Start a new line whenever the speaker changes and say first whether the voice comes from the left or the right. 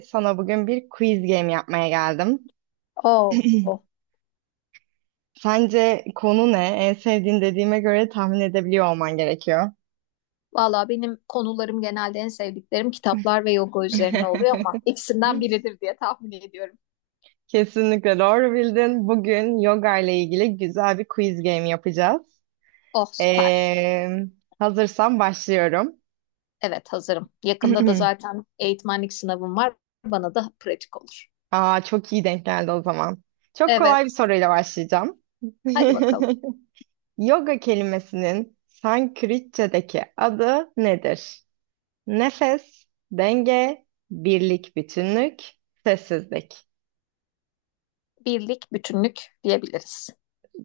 right: Sana bugün bir quiz game yapmaya geldim.
left: Oo.
right: Sence konu ne? En sevdiğin dediğime göre tahmin edebiliyor olman gerekiyor.
left: Valla benim konularım genelde en sevdiklerim kitaplar ve yoga üzerine oluyor ama ikisinden biridir diye tahmin ediyorum.
right: Kesinlikle doğru bildin. Bugün yoga ile ilgili güzel bir quiz game yapacağız.
left: Oh süper.
right: Ee, Hazırsan başlıyorum.
left: Evet hazırım. Yakında da zaten eğitmenlik sınavım var. Bana da pratik olur.
right: Aa, çok iyi denk geldi o zaman. Çok kolay bir
left: Evet.
right: soruyla başlayacağım.
left: Hadi bakalım.
right: Yoga kelimesinin Sanskritçedeki adı nedir? Nefes, denge, birlik, bütünlük, sessizlik.
left: Birlik, bütünlük diyebiliriz.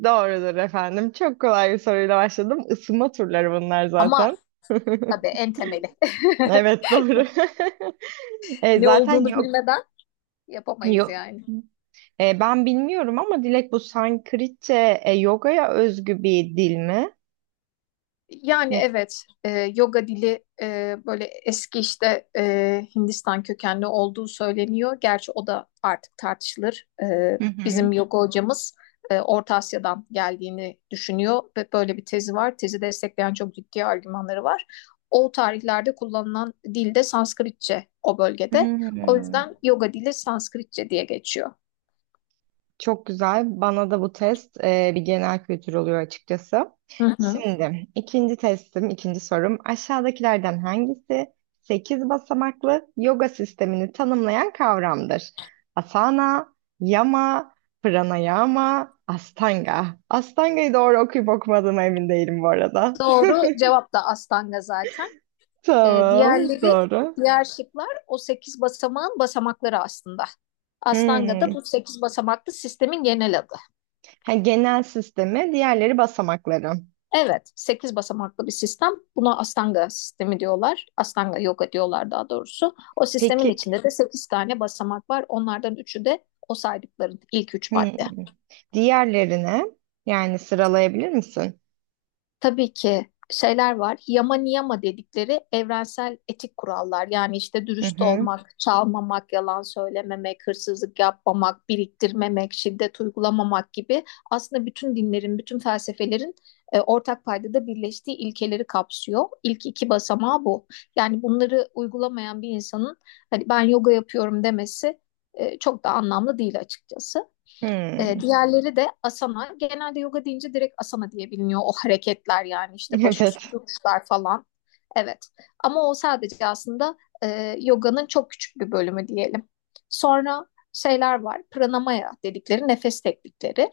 right: Doğrudur efendim. Çok kolay bir soruyla başladım. Isınma turları bunlar
left: Ama
right: zaten.
left: tabii en temeli.
right: Evet, doğru.
left: Ne
right: Zaten
left: olduğunu
right: yok
left: bilmeden yapamayız
right: yok.
left: yani.
right: Ben bilmiyorum ama Dilek, bu Sanskritçe yogaya özgü bir dil mi?
left: Yani
right: Ne?
left: evet, yoga dili böyle eski işte Hindistan kökenli olduğu söyleniyor. Gerçi o da artık tartışılır.
right: Hı hı.
left: Bizim yoga hocamız Orta Asya'dan geldiğini düşünüyor ve böyle bir tezi var. Tezi destekleyen çok ciddi argümanları var. O tarihlerde kullanılan dil de Sanskritçe o bölgede. O
right: Hmm.
left: yüzden yoga dili Sanskritçe diye geçiyor.
right: Çok güzel. Bana da bu test bir genel kültür oluyor açıkçası.
left: Hı hı.
right: Şimdi ikinci testim, ikinci sorum. Aşağıdakilerden hangisi 8 basamaklı yoga sistemini tanımlayan kavramdır? Asana, yama, pranayama, astanga. Astanga'yı doğru okuyup okumadığıma emin değilim bu arada.
left: Doğru cevap da Astanga zaten. Ee,
right: Tamam,
left: diğerleri,
right: doğru.
left: Diğer şıklar o 8 basamağın basamakları aslında. Astanga da
right: Hmm.
left: bu 8 basamaklı sistemin genel adı.
right: Ha, genel sistemi, diğerleri basamakları.
left: Evet, 8 basamaklı bir sistem. Buna Astanga sistemi diyorlar. Astanga yoga diyorlar daha doğrusu. O sistemin
right: Peki.
left: içinde de 8 tane basamak var. Onlardan üçü de o saydıkların ilk üç
right: Hmm.
left: madde.
right: Diğerlerine yani sıralayabilir misin?
left: Tabii ki şeyler var. Yama niyama dedikleri evrensel etik kurallar. Yani işte
right: Hı
left: dürüst
right: hı.
left: olmak, çalmamak, yalan söylememek, hırsızlık yapmamak, biriktirmemek, şiddet uygulamamak gibi aslında bütün dinlerin, bütün felsefelerin ortak paydada birleştiği ilkeleri kapsıyor. İlk iki basamağı bu. Yani bunları uygulamayan bir insanın hani ben yoga yapıyorum demesi çok da anlamlı değil açıkçası.
right: Hmm.
left: Diğerleri de asana. Genelde yoga deyince direkt asana diye biliniyor o hareketler yani işte başüstü
right: Evet.
left: duruşlar falan. Evet ama o sadece aslında yoganın çok küçük bir bölümü diyelim. Sonra şeyler var pranamaya dedikleri nefes teknikleri.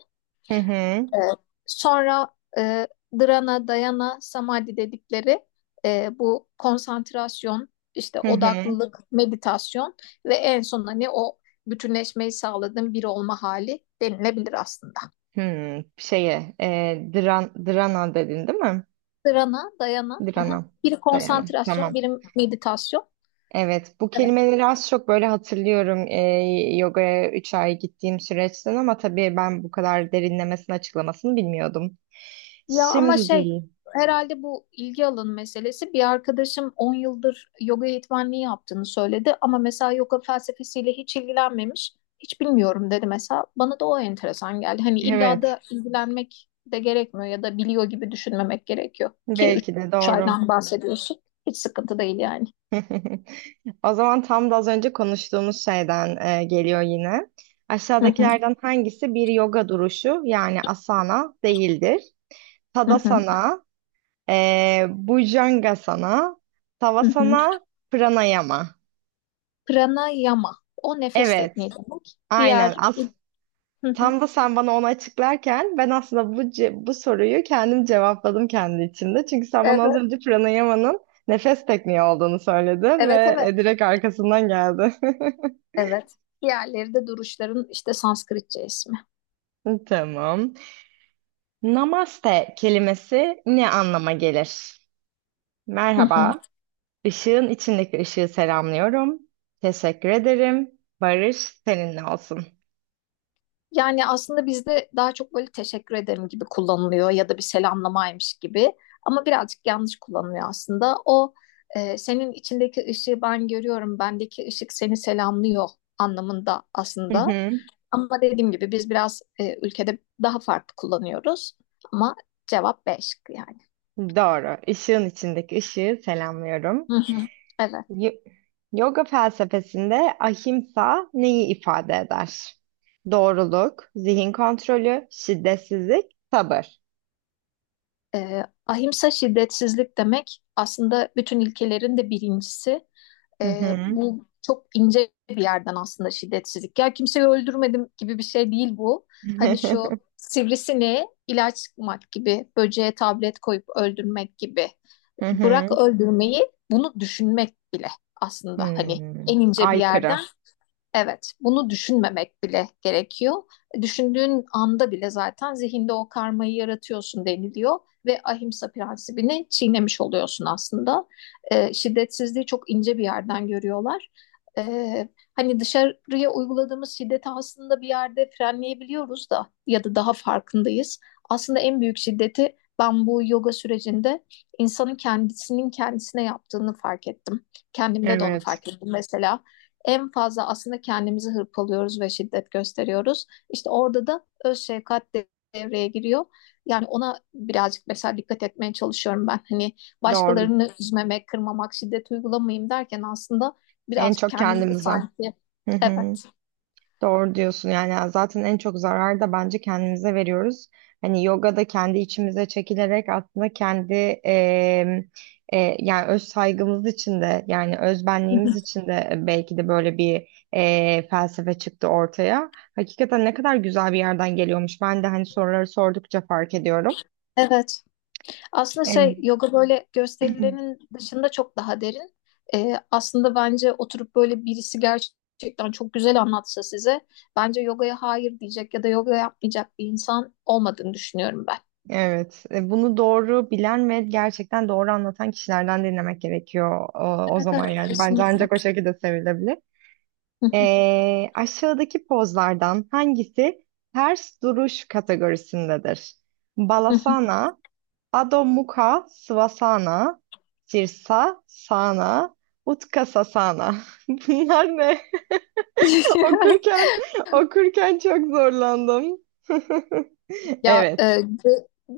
right: Hı hı.
left: Evet. Sonra e, dhrana, dayana, samadhi dedikleri bu konsantrasyon, işte
right: Hı hı.
left: odaklılık, meditasyon ve en son hani o bütünleşmeyi sağladığın bir olma hali denilebilir aslında.
right: Hmm. Şeye, drana dedin değil mi?
left: Sırana, dayana. Aha.
right: Drana.
left: Biri
right: Dayana.
left: konsantrasyon,
right: Tamam.
left: biri meditasyon.
right: Evet, bu
left: Evet.
right: kelimeleri az çok böyle hatırlıyorum, yogaya 3 ay gittiğim süreçten, ama tabii ben bu kadar derinlemesine açıklamasını bilmiyordum.
left: Ya ama
right: Şimdi,
left: şey herhalde bu ilgi alanı meselesi bir arkadaşım 10 yıldır yoga eğitmenliği yaptığını söyledi ama mesela yoga felsefesiyle hiç ilgilenmemiş. Hiç bilmiyorum dedi mesela. Bana da o enteresan geldi. Hani illa
right: evet,
left: da ilgilenmek de gerekmiyor ya da biliyor gibi düşünmemek gerekiyor. Ki üç
right: belki de
left: üç
right: doğru.
left: aydan bahsediyorsun. Hiç sıkıntı değil yani.
right: O zaman tam da az önce konuştuğumuz şeyden geliyor yine.
left: Hı hı,
right: Aşağıdakilerden hangisi bir yoga duruşu yani asana değildir?
left: hı hı,
right: Tadasana, Bhujangasana,
left: hı hı.
right: Savasana, Pranayama.
left: Pranayama. O nefes
right: Evet,
left: tekniği demek.
right: aynen.
left: Diğer. Hı hı.
right: Tam da sen bana onu açıklarken ben aslında bu soruyu kendim cevapladım kendi içimde. Çünkü sen bana az
left: Evet,
right: önce Pranayama'nın nefes tekniği olduğunu söyledin
left: evet,
right: ve
left: evet,
right: direkt arkasından geldi.
left: evet. Diğerleri de duruşların işte Sanskritçe ismi.
right: Tamam. Namaste kelimesi ne anlama gelir?
left: Hı hı.
right: Merhaba, ışığın içindeki ışığı selamlıyorum. Teşekkür ederim. Barış seninle olsun.
left: Yani aslında bizde daha çok böyle teşekkür ederim gibi kullanılıyor ya da bir selamlamaymış gibi. Ama birazcık yanlış kullanılıyor aslında. O, senin içindeki ışığı ben görüyorum, bendeki ışık seni selamlıyor anlamında
right: Hı
left: aslında.
right: hı.
left: Ama dediğim gibi biz biraz ülkede daha farklı kullanıyoruz. Ama cevap B şıkkı yani.
right: Doğru, Işığın içindeki ışığı selamlıyorum.
left: Hı hı. Evet.
right: Y- Yoga felsefesinde ahimsa neyi ifade eder? Doğruluk, zihin kontrolü, şiddetsizlik, sabır.
left: Ahimsa şiddetsizlik demek aslında bütün ilkelerin de birincisi.
right: Hı hı.
left: Bu çok ince bir yerden aslında şiddetsizlik. Ya kimseyi öldürmedim gibi bir şey değil bu. Hani şu sivrisineğe ilaç sıkmak gibi, böceğe tablet koyup öldürmek gibi.
right: Hı
left: Bırak
right: hı.
left: öldürmeyi, bunu düşünmek bile aslında hani
right: Hmm.
left: en ince bir yerden.
right: Aykırı.
left: Evet, bunu düşünmemek bile gerekiyor. Düşündüğün anda bile zaten zihinde o karmayı yaratıyorsun deniliyor ve ahimsa prensibini çiğnemiş oluyorsun aslında. Şiddetsizliği çok ince bir yerden görüyorlar. Ee, Hani dışarıya uyguladığımız şiddeti aslında bir yerde frenleyebiliyoruz da ya da daha farkındayız. Aslında en büyük şiddeti ben bu yoga sürecinde insanın kendisinin kendisine yaptığını fark ettim. Kendimde de onu
right: Evet.
left: fark ettim mesela en fazla aslında kendimizi hırpalıyoruz ve şiddet gösteriyoruz. İşte orada da öz şefkat devreye giriyor. Yani ona birazcık mesela dikkat etmeye çalışıyorum ben. Hani
right: Doğru.
left: başkalarını üzmemek, kırmamak, şiddet uygulamayayım derken aslında
right: En
left: birazcık
right: çok
left: kendimizi
right: kendimize.
left: sanki
right: Hı hı.
left: evet.
right: Doğru diyorsun, yani zaten en çok zarar da bence kendimize veriyoruz. Hani yoga da kendi içimize çekilerek aslında kendi yani öz saygımız için de, yani öz benliğimiz için de belki de böyle bir felsefe çıktı ortaya. Hakikaten ne kadar güzel bir yerden geliyormuş. Ben de hani soruları sordukça fark ediyorum.
left: Evet. Aslında şey
right: Em,
left: yoga böyle gösterilerin dışında çok daha derin. Aslında bence oturup böyle birisi gerçekten çok güzel anlatsa size bence yogaya hayır diyecek ya da yoga yapmayacak bir insan olmadığını düşünüyorum ben.
right: Evet, bunu doğru bilen ve gerçekten doğru anlatan kişilerden dinlemek gerekiyor o
left: Evet,
right: zaman
left: evet,
right: yani. Bence
left: kesinlikle.
right: ancak o şekilde sevilebilir. Aşağıdaki pozlardan hangisi ters duruş kategorisindedir? Balasana, Adho Mukha Svasana, Sirsasana, Utkatasana. Bunlar ne? Okurken okurken çok zorlandım.
left: Ya
right: Evet.
left: C,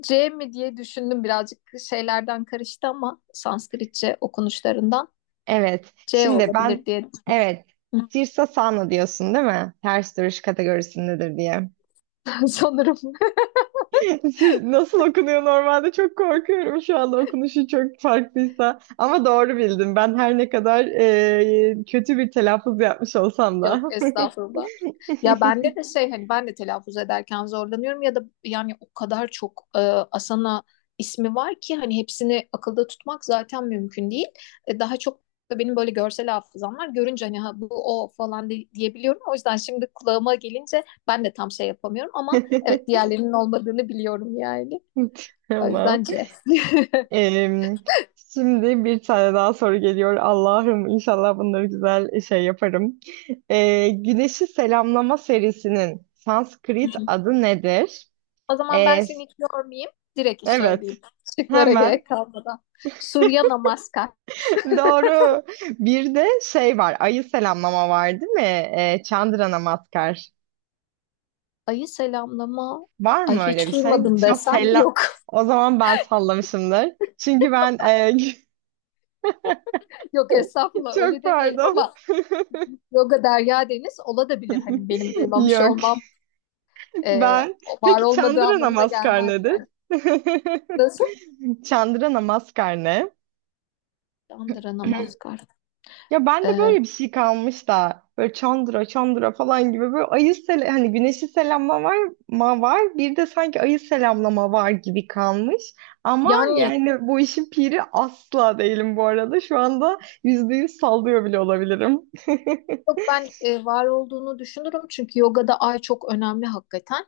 left: C mi diye düşündüm birazcık şeylerden karıştı ama Sanskritçe okunuşlarından
right: Evet.
left: C
right: Şimdi
left: olabilir
right: ben,
left: diye
right: evet. Sirsa Sano diyorsun değil mi? Ters duruş kategorisindedir diye.
left: sanırım.
right: Nasıl okunuyor normalde? Çok korkuyorum şu anda, okunuşu çok farklıysa. Ama doğru bildim. Ben her ne kadar kötü bir telaffuz yapmış olsam
left: Yok
right: da.
left: estağfurullah. Ya bende de şey hani ben de telaffuz ederken zorlanıyorum ya da yani o kadar çok Asana ismi var ki hani hepsini akılda tutmak zaten mümkün değil. Daha çok da benim böyle görsel hafızam var. Görünce hani ha, bu o falan diyebiliyorum. O yüzden şimdi kulağıma gelince ben de tam şey yapamıyorum ama evet diğerlerinin olmadığını biliyorum yani. O yüzden
right: Tamam.
left: C.
right: Em, Şimdi bir tane daha soru geliyor. Allah'ım, inşallah bunları güzel şey yaparım. Güneşi Selamlama serisinin
left: Hı
right: Sanskrit
left: hı.
right: adı nedir?
left: O zaman ben
right: E,
left: seni hiç yormayayım. Direkt
right: evet.
left: söyleyeyim. Şıklara
right: Hemen.
left: gerek kalmadan. Surya Namaskar.
right: Doğru. Bir de şey var. Ayı selamlama var değil mi? Chandra Namaskar.
left: Ayı selamlama.
right: Var
left: Ay
right: mı öyle bir
left: hiç
right: şey?
left: duymadım
right: Şu an
left: desem
right: selam.
left: yok.
right: O zaman ben sallamışımdır. Çünkü ben
left: Yok estağfurullah öyle
right: çok
left: demeyelim
right: pardon.
left: ama yoga derya deniz olabilir. Hani benim duymamış
right: Yok.
left: olmam e,
right: Ben.
left: var
right: Peki
left: olmadığı
right: Çandıra
left: anlamına
right: Namaskar
left: gelmez
right: nedir?
left: yani. Nasıl?
right: Çandıra Namaskar ne?
left: Chandra Namaskar.
right: Ya ben de
left: E,
right: böyle bir şey kalmış da, böyle Çandıra Çandıra falan gibi, böyle ayı sele hani güneşi selamlama var ma var, bir de sanki ayı selamlama var gibi kalmış. Ama
left: yani
right: yani bu işin piri asla değilim bu arada. Şu anda %100 sallıyor bile olabilirim.
left: Yok, ben var olduğunu düşünürüm çünkü yogada ay çok önemli hakikaten.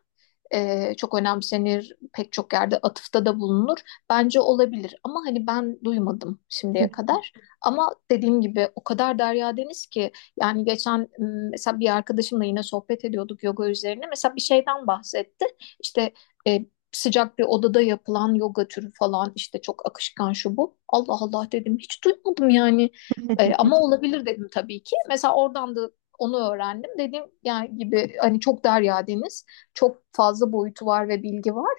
left: Çok önemsenir pek çok yerde atıfta da bulunur. Bence olabilir ama hani ben duymadım şimdiye kadar. Ama dediğim gibi o kadar derya deniz ki yani geçen mesela bir arkadaşımla yine sohbet ediyorduk yoga üzerine. Mesela bir şeyden bahsetti. İşte e, sıcak bir odada yapılan yoga türü falan işte çok akışkan şu bu. Allah Allah dedim hiç duymadım yani. Ama olabilir dedim tabii ki. Mesela oradan da onu öğrendim. Dediğim yani gibi hani çok derya deniz, çok fazla boyutu var ve bilgi var.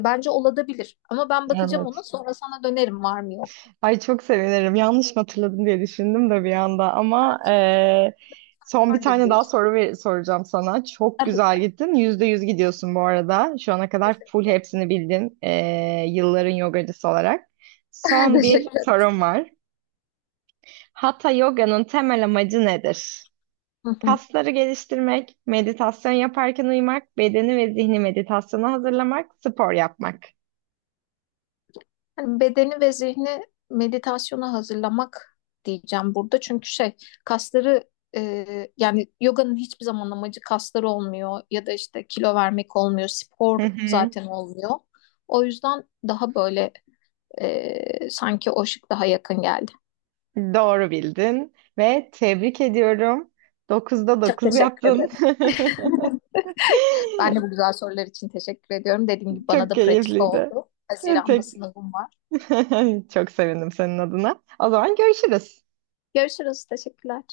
left: Bence olabilir. Ama ben bakacağım ona
right: Evet.
left: sonra sana dönerim var mı yok.
right: Ay, çok sevinirim. Yanlış mı hatırladım diye düşündüm de bir anda, ama son bir
left: Vardır
right: tane daha
left: bir.
right: soru soracağım sana. Çok
left: Tabii ki.
right: güzel gittin. %100 gidiyorsun bu arada. Şu ana kadar full hepsini bildin. Yılların yogacısı olarak. Son bir
left: Teşekkür ederim.
right: sorum var. Hatha Yoga'nın temel amacı nedir?
left: Hı hı.
right: Kasları geliştirmek, meditasyon yaparken uyumak, bedeni ve zihni meditasyona hazırlamak, spor yapmak.
left: Hani bedeni ve zihni meditasyona hazırlamak diyeceğim burada. Çünkü şey kasları yani yoganın hiçbir zaman amacı kasları olmuyor ya da işte kilo vermek olmuyor, spor zaten olmuyor. O yüzden daha böyle sanki o şık daha yakın geldi.
right: Doğru bildin ve tebrik ediyorum. Dokuzda
left: Çok
right: 9
left: teşekkür
right: yaptın.
left: ederim. Ben de bu güzel sorular için teşekkür ediyorum. Dediğim gibi bana
right: Çok
left: da pratik
right: keyifliydi.
left: oldu. Haziran'da
right: Tek-
left: sınavım var.
right: Çok sevindim senin adına. O zaman görüşürüz.
left: Görüşürüz. Teşekkürler.